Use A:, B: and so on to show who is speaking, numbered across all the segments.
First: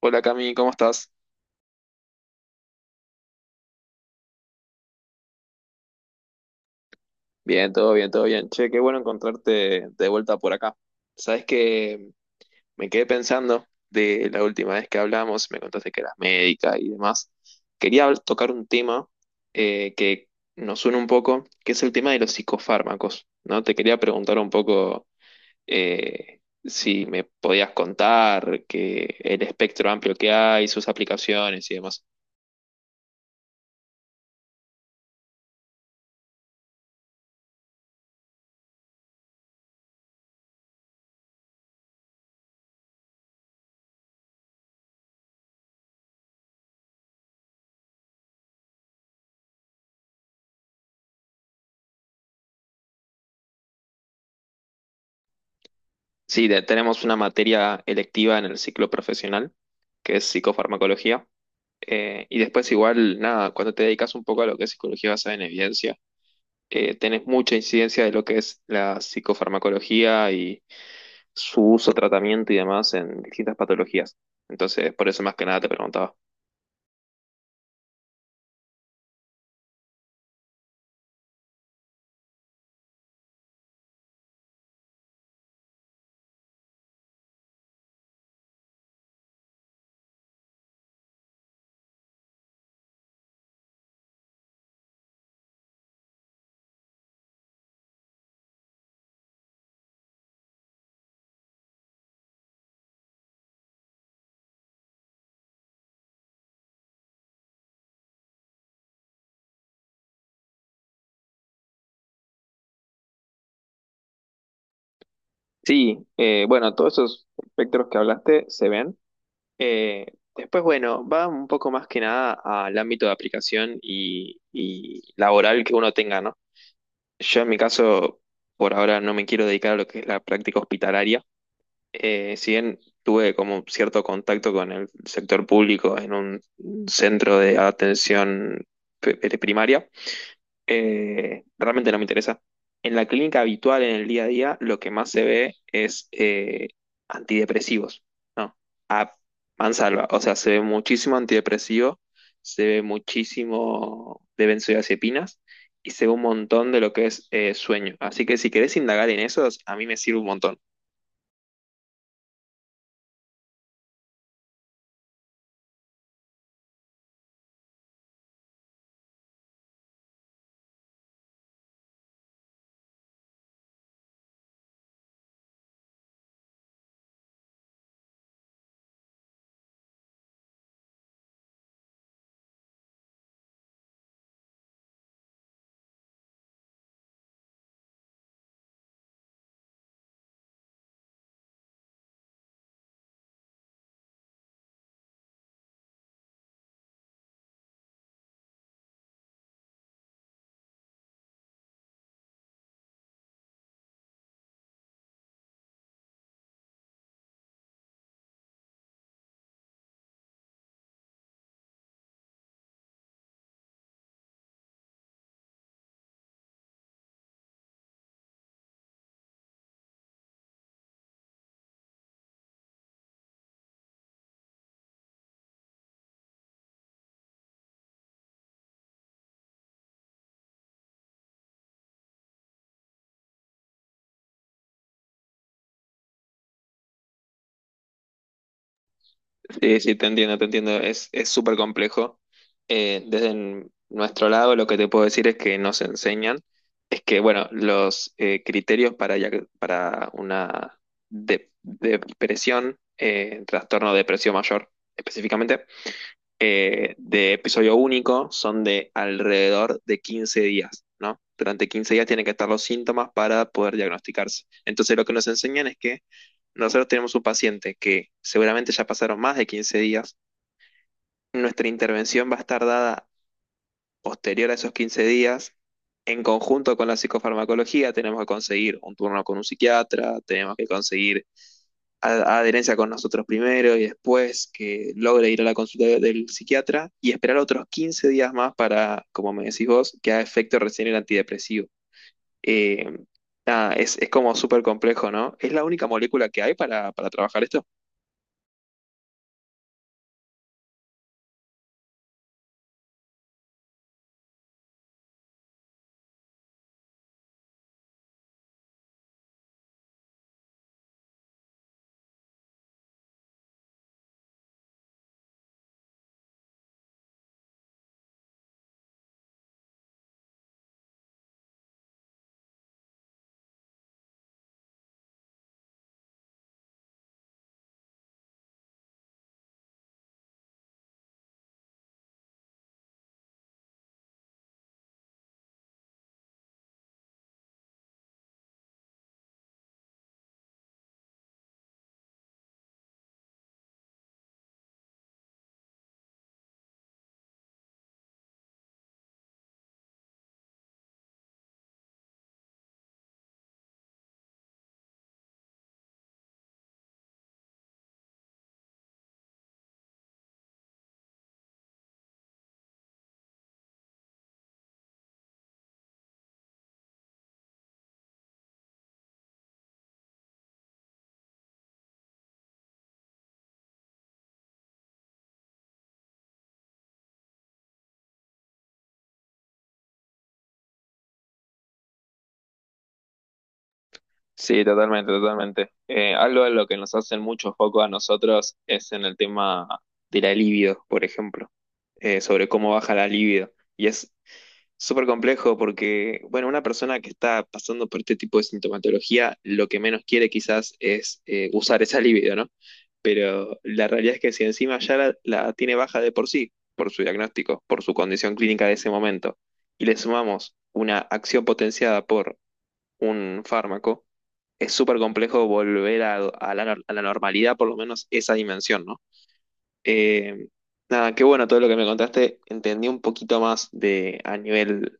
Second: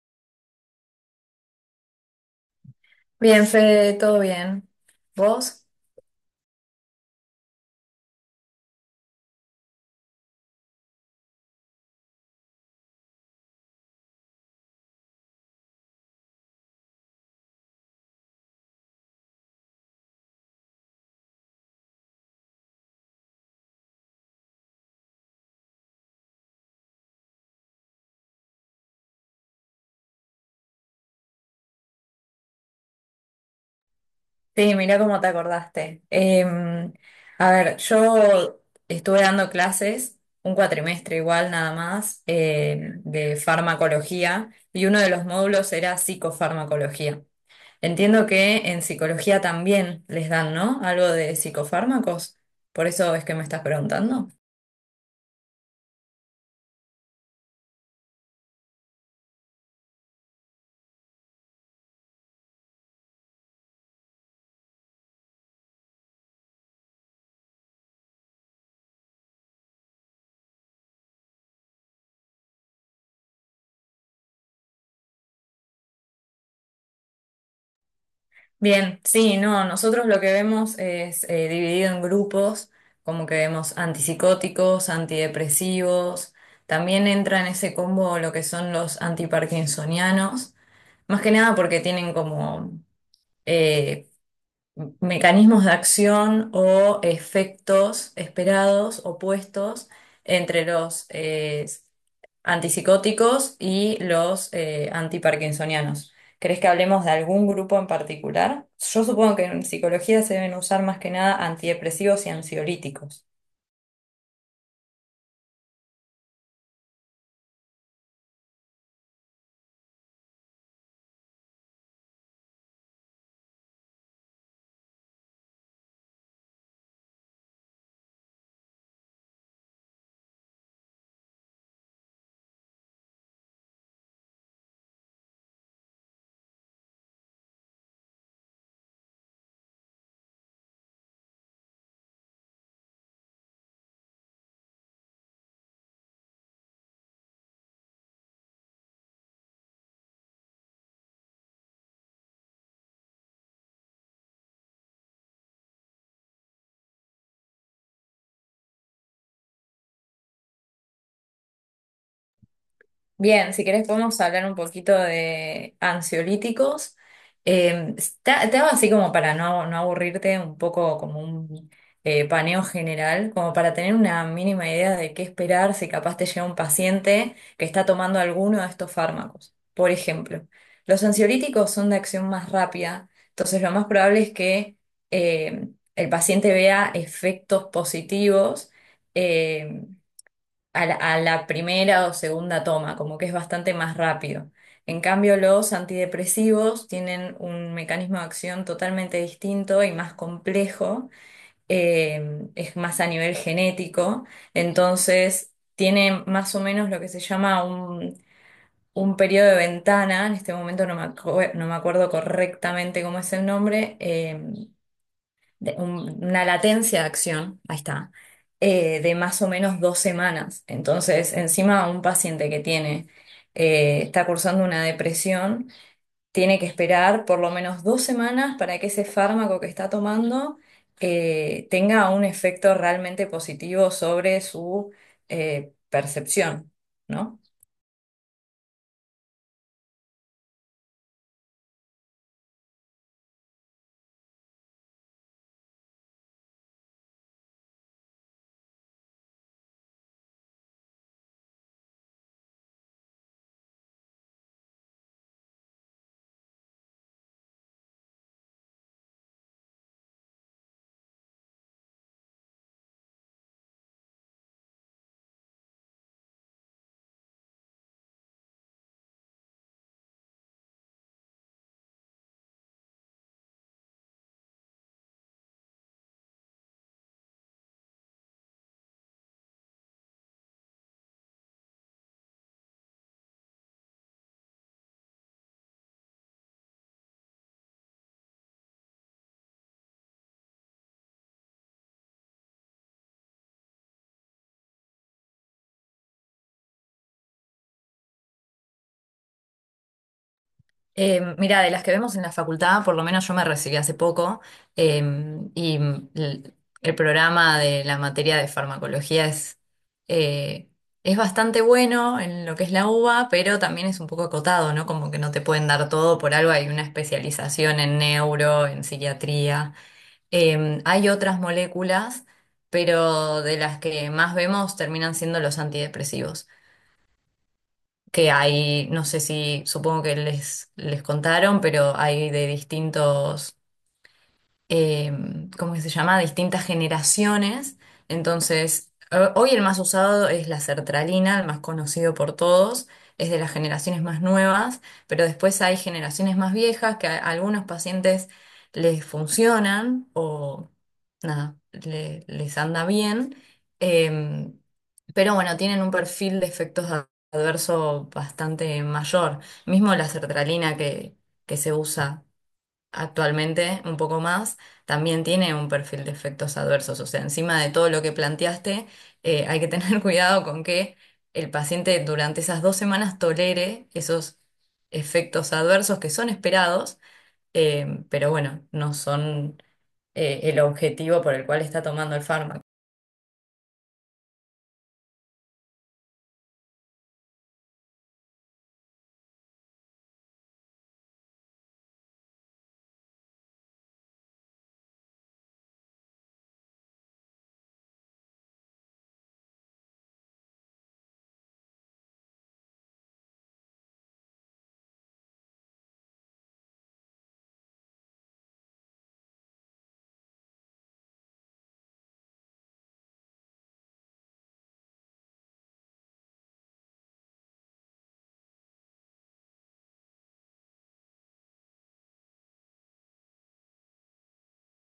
A: Hola Cami, ¿cómo estás?
B: Bien, Fede, todo bien. ¿Vos?
A: Bien, todo bien, todo bien. Che, qué bueno encontrarte de vuelta por acá. Sabes que me quedé pensando de la última vez que hablamos, me contaste que eras médica y demás. Quería tocar un tema, que nos suena un poco, que es el tema de los psicofármacos, ¿no? Te quería preguntar un poco, si me podías contar que el espectro amplio que hay, sus aplicaciones y demás.
B: Sí, mira cómo te acordaste. A ver, yo estuve dando clases, un cuatrimestre igual nada más, de farmacología, y uno de los módulos era psicofarmacología. Entiendo que en psicología también les dan, ¿no? Algo de psicofármacos, por eso es que me estás preguntando.
A: Sí, tenemos una materia electiva en el ciclo profesional, que es psicofarmacología. Y después igual, nada, cuando te dedicas un poco a lo que es psicología basada en evidencia, tenés mucha incidencia de lo que es la psicofarmacología y su uso, tratamiento y demás en distintas patologías. Entonces, por eso más que nada te preguntaba.
B: Bien, sí, no, nosotros lo que vemos es dividido en grupos, como que vemos antipsicóticos, antidepresivos, también entra en ese combo lo que son los antiparkinsonianos, más que nada porque tienen como eh, mecanismos de acción o efectos esperados opuestos entre los antipsicóticos y los antiparkinsonianos. ¿Crees que hablemos de algún grupo en particular? Yo supongo que en psicología se deben usar más que nada antidepresivos y ansiolíticos.
A: Sí, bueno, todos esos espectros que hablaste se ven. Eh, Después, bueno, va un poco más que nada al ámbito de aplicación y laboral que uno tenga, ¿no? Yo en mi caso, por ahora no me quiero dedicar a lo que es la práctica hospitalaria. Si bien tuve como cierto contacto con el sector público en un centro de atención primaria, realmente no me interesa. En la clínica habitual, en el día a día, lo que más se ve es antidepresivos, ¿no? A mansalva, o sea, se ve muchísimo antidepresivo, se ve muchísimo de benzodiazepinas y se ve un montón de lo que es sueño. Así que si querés indagar en esos, a mí me sirve un montón.
B: Bien, si querés podemos hablar un poquito de ansiolíticos. Te hago así como para no aburrirte, un poco como un paneo general, como para tener una mínima idea de qué esperar si capaz te llega un paciente que está tomando alguno de estos fármacos. Por ejemplo, los ansiolíticos son de acción más rápida, entonces lo más probable es que eh, el paciente vea efectos positivos. eh, a la primera o segunda toma, como que es bastante más rápido. En cambio, los antidepresivos tienen un mecanismo de acción totalmente distinto y más complejo, es más a nivel genético, entonces tiene más o menos lo que se llama un periodo de ventana. En este momento no me acuerdo correctamente cómo es el nombre, una latencia de acción, ahí está, de más o menos dos semanas. Entonces, encima un paciente que está cursando una depresión, tiene que esperar por lo menos dos semanas para que ese fármaco que está tomando tenga un efecto realmente positivo sobre su percepción, ¿no?
A: Sí, sí, te entiendo, te entiendo. Es súper complejo. Desde nuestro lado, lo que te puedo decir es que nos enseñan, es que, bueno, los criterios para, para una depresión, trastorno de depresión mayor específicamente, de episodio único son de alrededor de 15 días, ¿no? Durante 15 días tienen que estar los síntomas para poder diagnosticarse. Entonces, lo que nos enseñan es que nosotros tenemos un paciente que seguramente ya pasaron más de 15 días, nuestra intervención va a estar dada posterior a esos 15 días. En conjunto con la psicofarmacología, tenemos que conseguir un turno con un psiquiatra, tenemos que conseguir adherencia con nosotros primero y después que logre ir a la consulta del psiquiatra y esperar otros 15 días más para, como me decís vos, que haga efecto recién el antidepresivo. Eh, nada, es como súper complejo, ¿no? ¿Es la única molécula que hay para trabajar esto?
B: Mira, de las que vemos en la facultad, por lo menos yo me recibí hace poco, eh, y el, el programa de la materia de farmacología eh, es bastante bueno en lo que es la UBA, pero también es un poco acotado, ¿no? Como que no te pueden dar todo, por algo hay una especialización en neuro, en psiquiatría. Hay otras moléculas, pero de las que más vemos terminan siendo los antidepresivos que hay, no sé si, supongo que les contaron, pero hay de distintos eh, ¿cómo que se llama? Distintas generaciones. Entonces, hoy el más usado es la sertralina, el más conocido por todos, es de las generaciones más nuevas, pero después hay generaciones más viejas que a algunos pacientes les funcionan o nada, les anda bien. eh, pero bueno, tienen un perfil de efectos adversos bastante mayor. Mismo la sertralina que se usa actualmente un poco más, también tiene un perfil de efectos adversos. O sea, encima de todo lo que planteaste, hay que tener cuidado con que el paciente durante esas dos semanas tolere esos efectos adversos que son esperados, pero bueno, no son el objetivo por el cual está tomando el fármaco.
A: Sí, totalmente, totalmente. Algo de lo que nos hacen mucho foco a nosotros es en el tema de la libido, por ejemplo, sobre cómo baja la libido. Y es súper complejo porque, bueno, una persona que está pasando por este tipo de sintomatología, lo que menos quiere quizás es usar esa libido, ¿no? Pero la realidad es que si encima ya la tiene baja de por sí, por su diagnóstico, por su condición clínica de ese momento, y le sumamos una acción potenciada por un fármaco, es súper complejo volver a la, nor- a la normalidad, por lo menos esa dimensión, ¿no? Eh, nada, qué bueno todo lo que me contaste, entendí un poquito más de a nivel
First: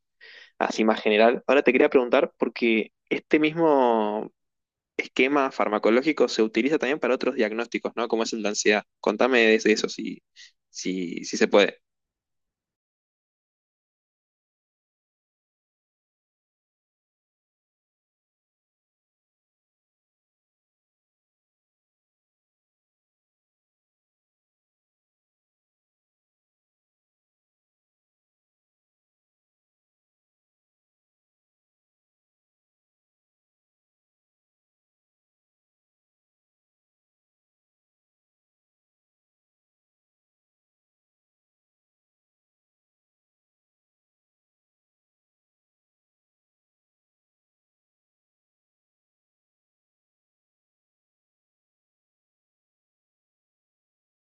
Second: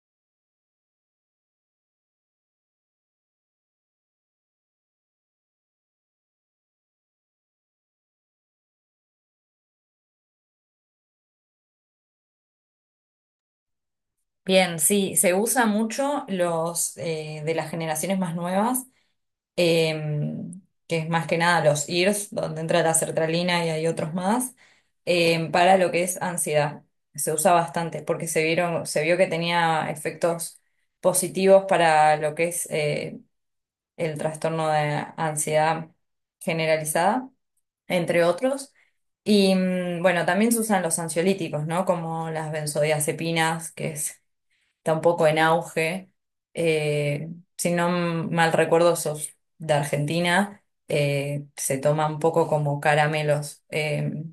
A: así más general. Ahora te quería preguntar, porque este mismo esquema farmacológico se utiliza también para otros diagnósticos, ¿no? Como es el de ansiedad. Contame de eso, si se puede.
B: Bien, sí, se usa mucho los de las generaciones más nuevas em, que es más que nada los IRS, donde entra la sertralina y hay otros más, para lo que es ansiedad. Se usa bastante porque se se vio que tenía efectos positivos para lo que es el trastorno de ansiedad generalizada, entre otros. Y mm, bueno, también se usan los ansiolíticos, ¿no? Como las benzodiazepinas, que es está un poco en auge. Eh, si no mal recuerdo, sos de Argentina. Eh, se toma un poco como caramelos.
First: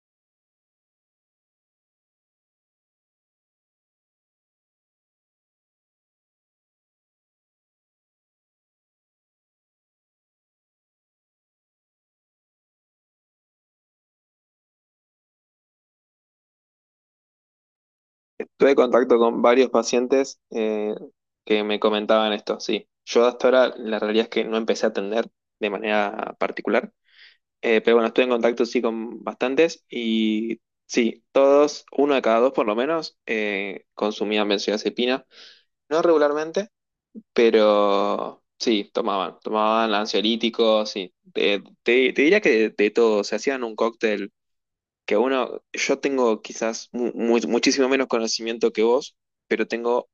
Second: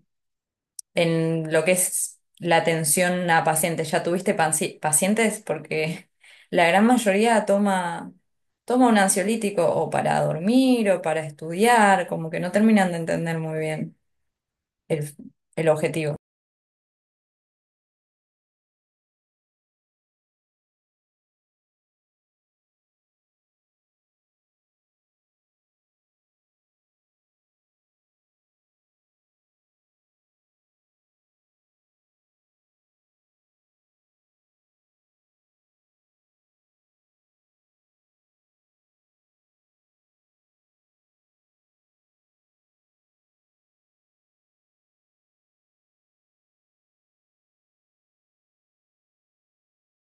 B: En lo que es la atención a pacientes, ¿ya tuviste pacientes? Porque la gran mayoría toma un ansiolítico o para dormir o para estudiar, como que no terminan de entender muy bien el el objetivo.
A: Tuve contacto con varios pacientes que me comentaban esto, sí. Yo hasta ahora la realidad es que no empecé a atender de manera particular. Pero bueno, estuve en contacto sí con bastantes y sí, todos, uno de cada dos por lo menos, consumían benzodiazepina. No regularmente, pero sí, tomaban ansiolíticos, sí. Te, te diría que de todo, se hacían un cóctel que uno, yo tengo quizás muchísimo menos conocimiento que vos, pero tengo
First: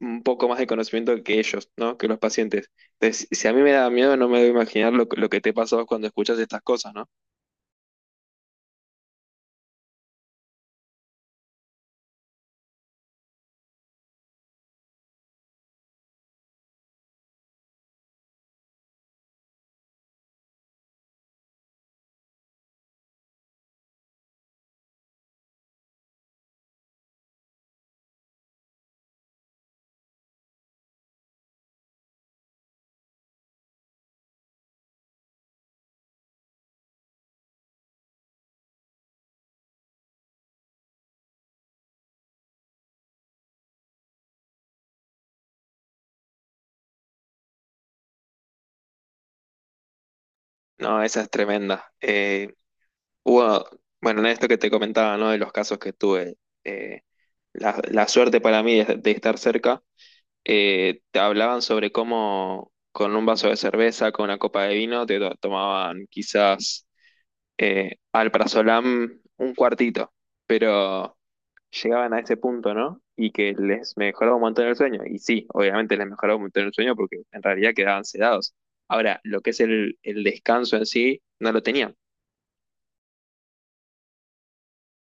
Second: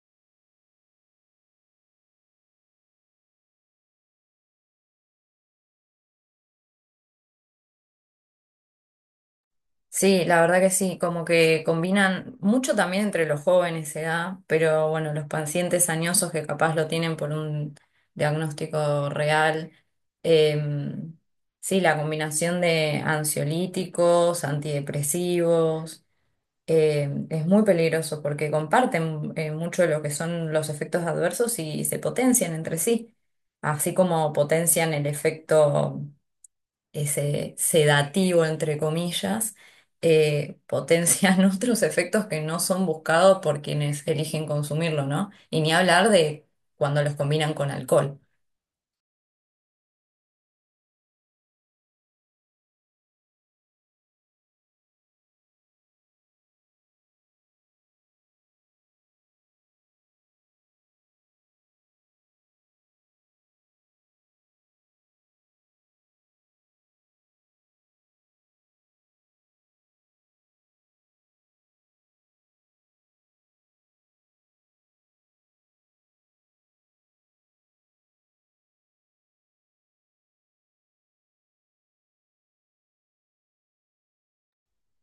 A: un poco más de conocimiento que ellos, ¿no? Que los pacientes. Entonces, si a mí me da miedo, no me debo imaginar lo, lo que te pasó cuando escuchas estas cosas, ¿no?
B: Sí, la verdad que sí, como que combinan mucho también entre los jóvenes edad, pero bueno, los pacientes añosos que capaz lo tienen por un diagnóstico real. eh, sí, la combinación de ansiolíticos, antidepresivos, es muy peligroso porque comparten mucho de lo que son los efectos adversos y se potencian entre sí, así como potencian el efecto ese sedativo, entre comillas. Potencian otros efectos que no son buscados por quienes eligen consumirlo, ¿no? Y ni hablar de cuando los combinan con alcohol.
A: No, esa es tremenda. Hubo, bueno, en esto que te comentaba, ¿no? De los casos que tuve, eh, la, la suerte para mí de estar cerca, te hablaban sobre cómo con un vaso de cerveza, con una copa de vino, te tomaban quizás alprazolam un cuartito, pero llegaban a ese punto, ¿no? Y que les mejoraba un montón el sueño. Y sí, obviamente les mejoraba un montón el sueño porque en realidad quedaban sedados. Ahora, lo que es el descanso en sí, no lo tenían.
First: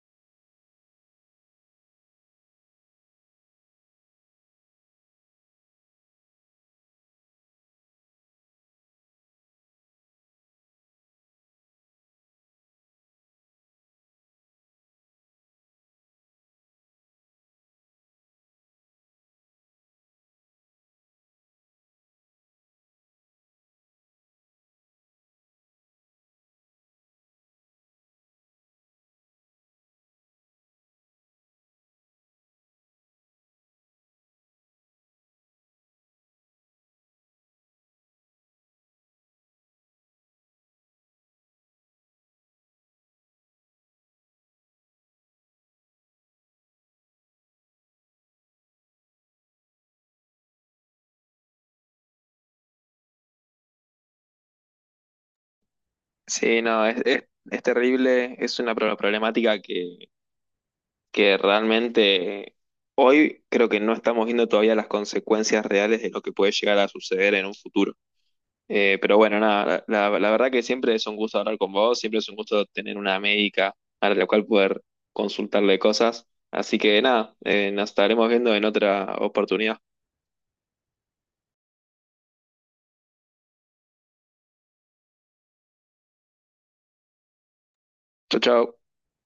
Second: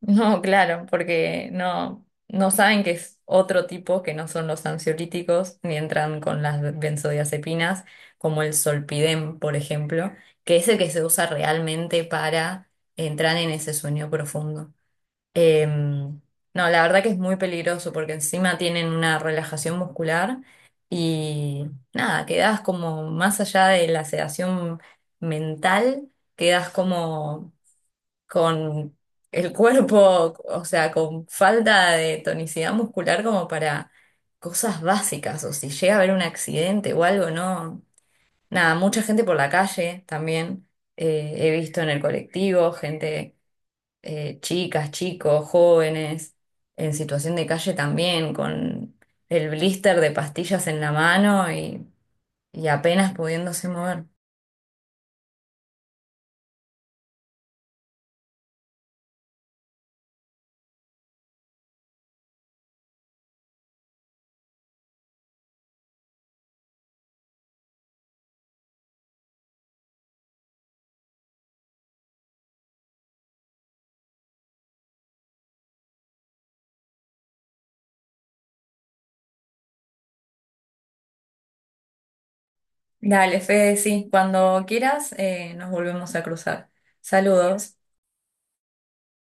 B: No, claro, porque no saben que es otro tipo que no son los ansiolíticos, ni entran con las benzodiazepinas, como el solpidem, por ejemplo, que es el que se usa realmente para entrar en ese sueño profundo. Em, no, la verdad que es muy peligroso porque encima tienen una relajación muscular y nada, quedas como más allá de la sedación mental, quedas como con el cuerpo, o sea, con falta de tonicidad muscular como para cosas básicas o si llega a haber un accidente o algo, ¿no? Nada, mucha gente por la calle también, he visto en el colectivo, gente chicas, chicos, jóvenes, en situación de calle también, con el blister de pastillas en la mano y apenas pudiéndose mover.
A: Sí, no, es terrible, es una problemática que realmente hoy creo que no estamos viendo todavía las consecuencias reales de lo que puede llegar a suceder en un futuro. Pero bueno, nada, la, la verdad que siempre es un gusto hablar con vos, siempre es un gusto tener una médica a la cual poder consultarle cosas. Así que nada, nos estaremos viendo en otra oportunidad.
B: Dale, Fede, sí, cuando quieras nos volvemos a cruzar. Saludos.
A: Chau, chau.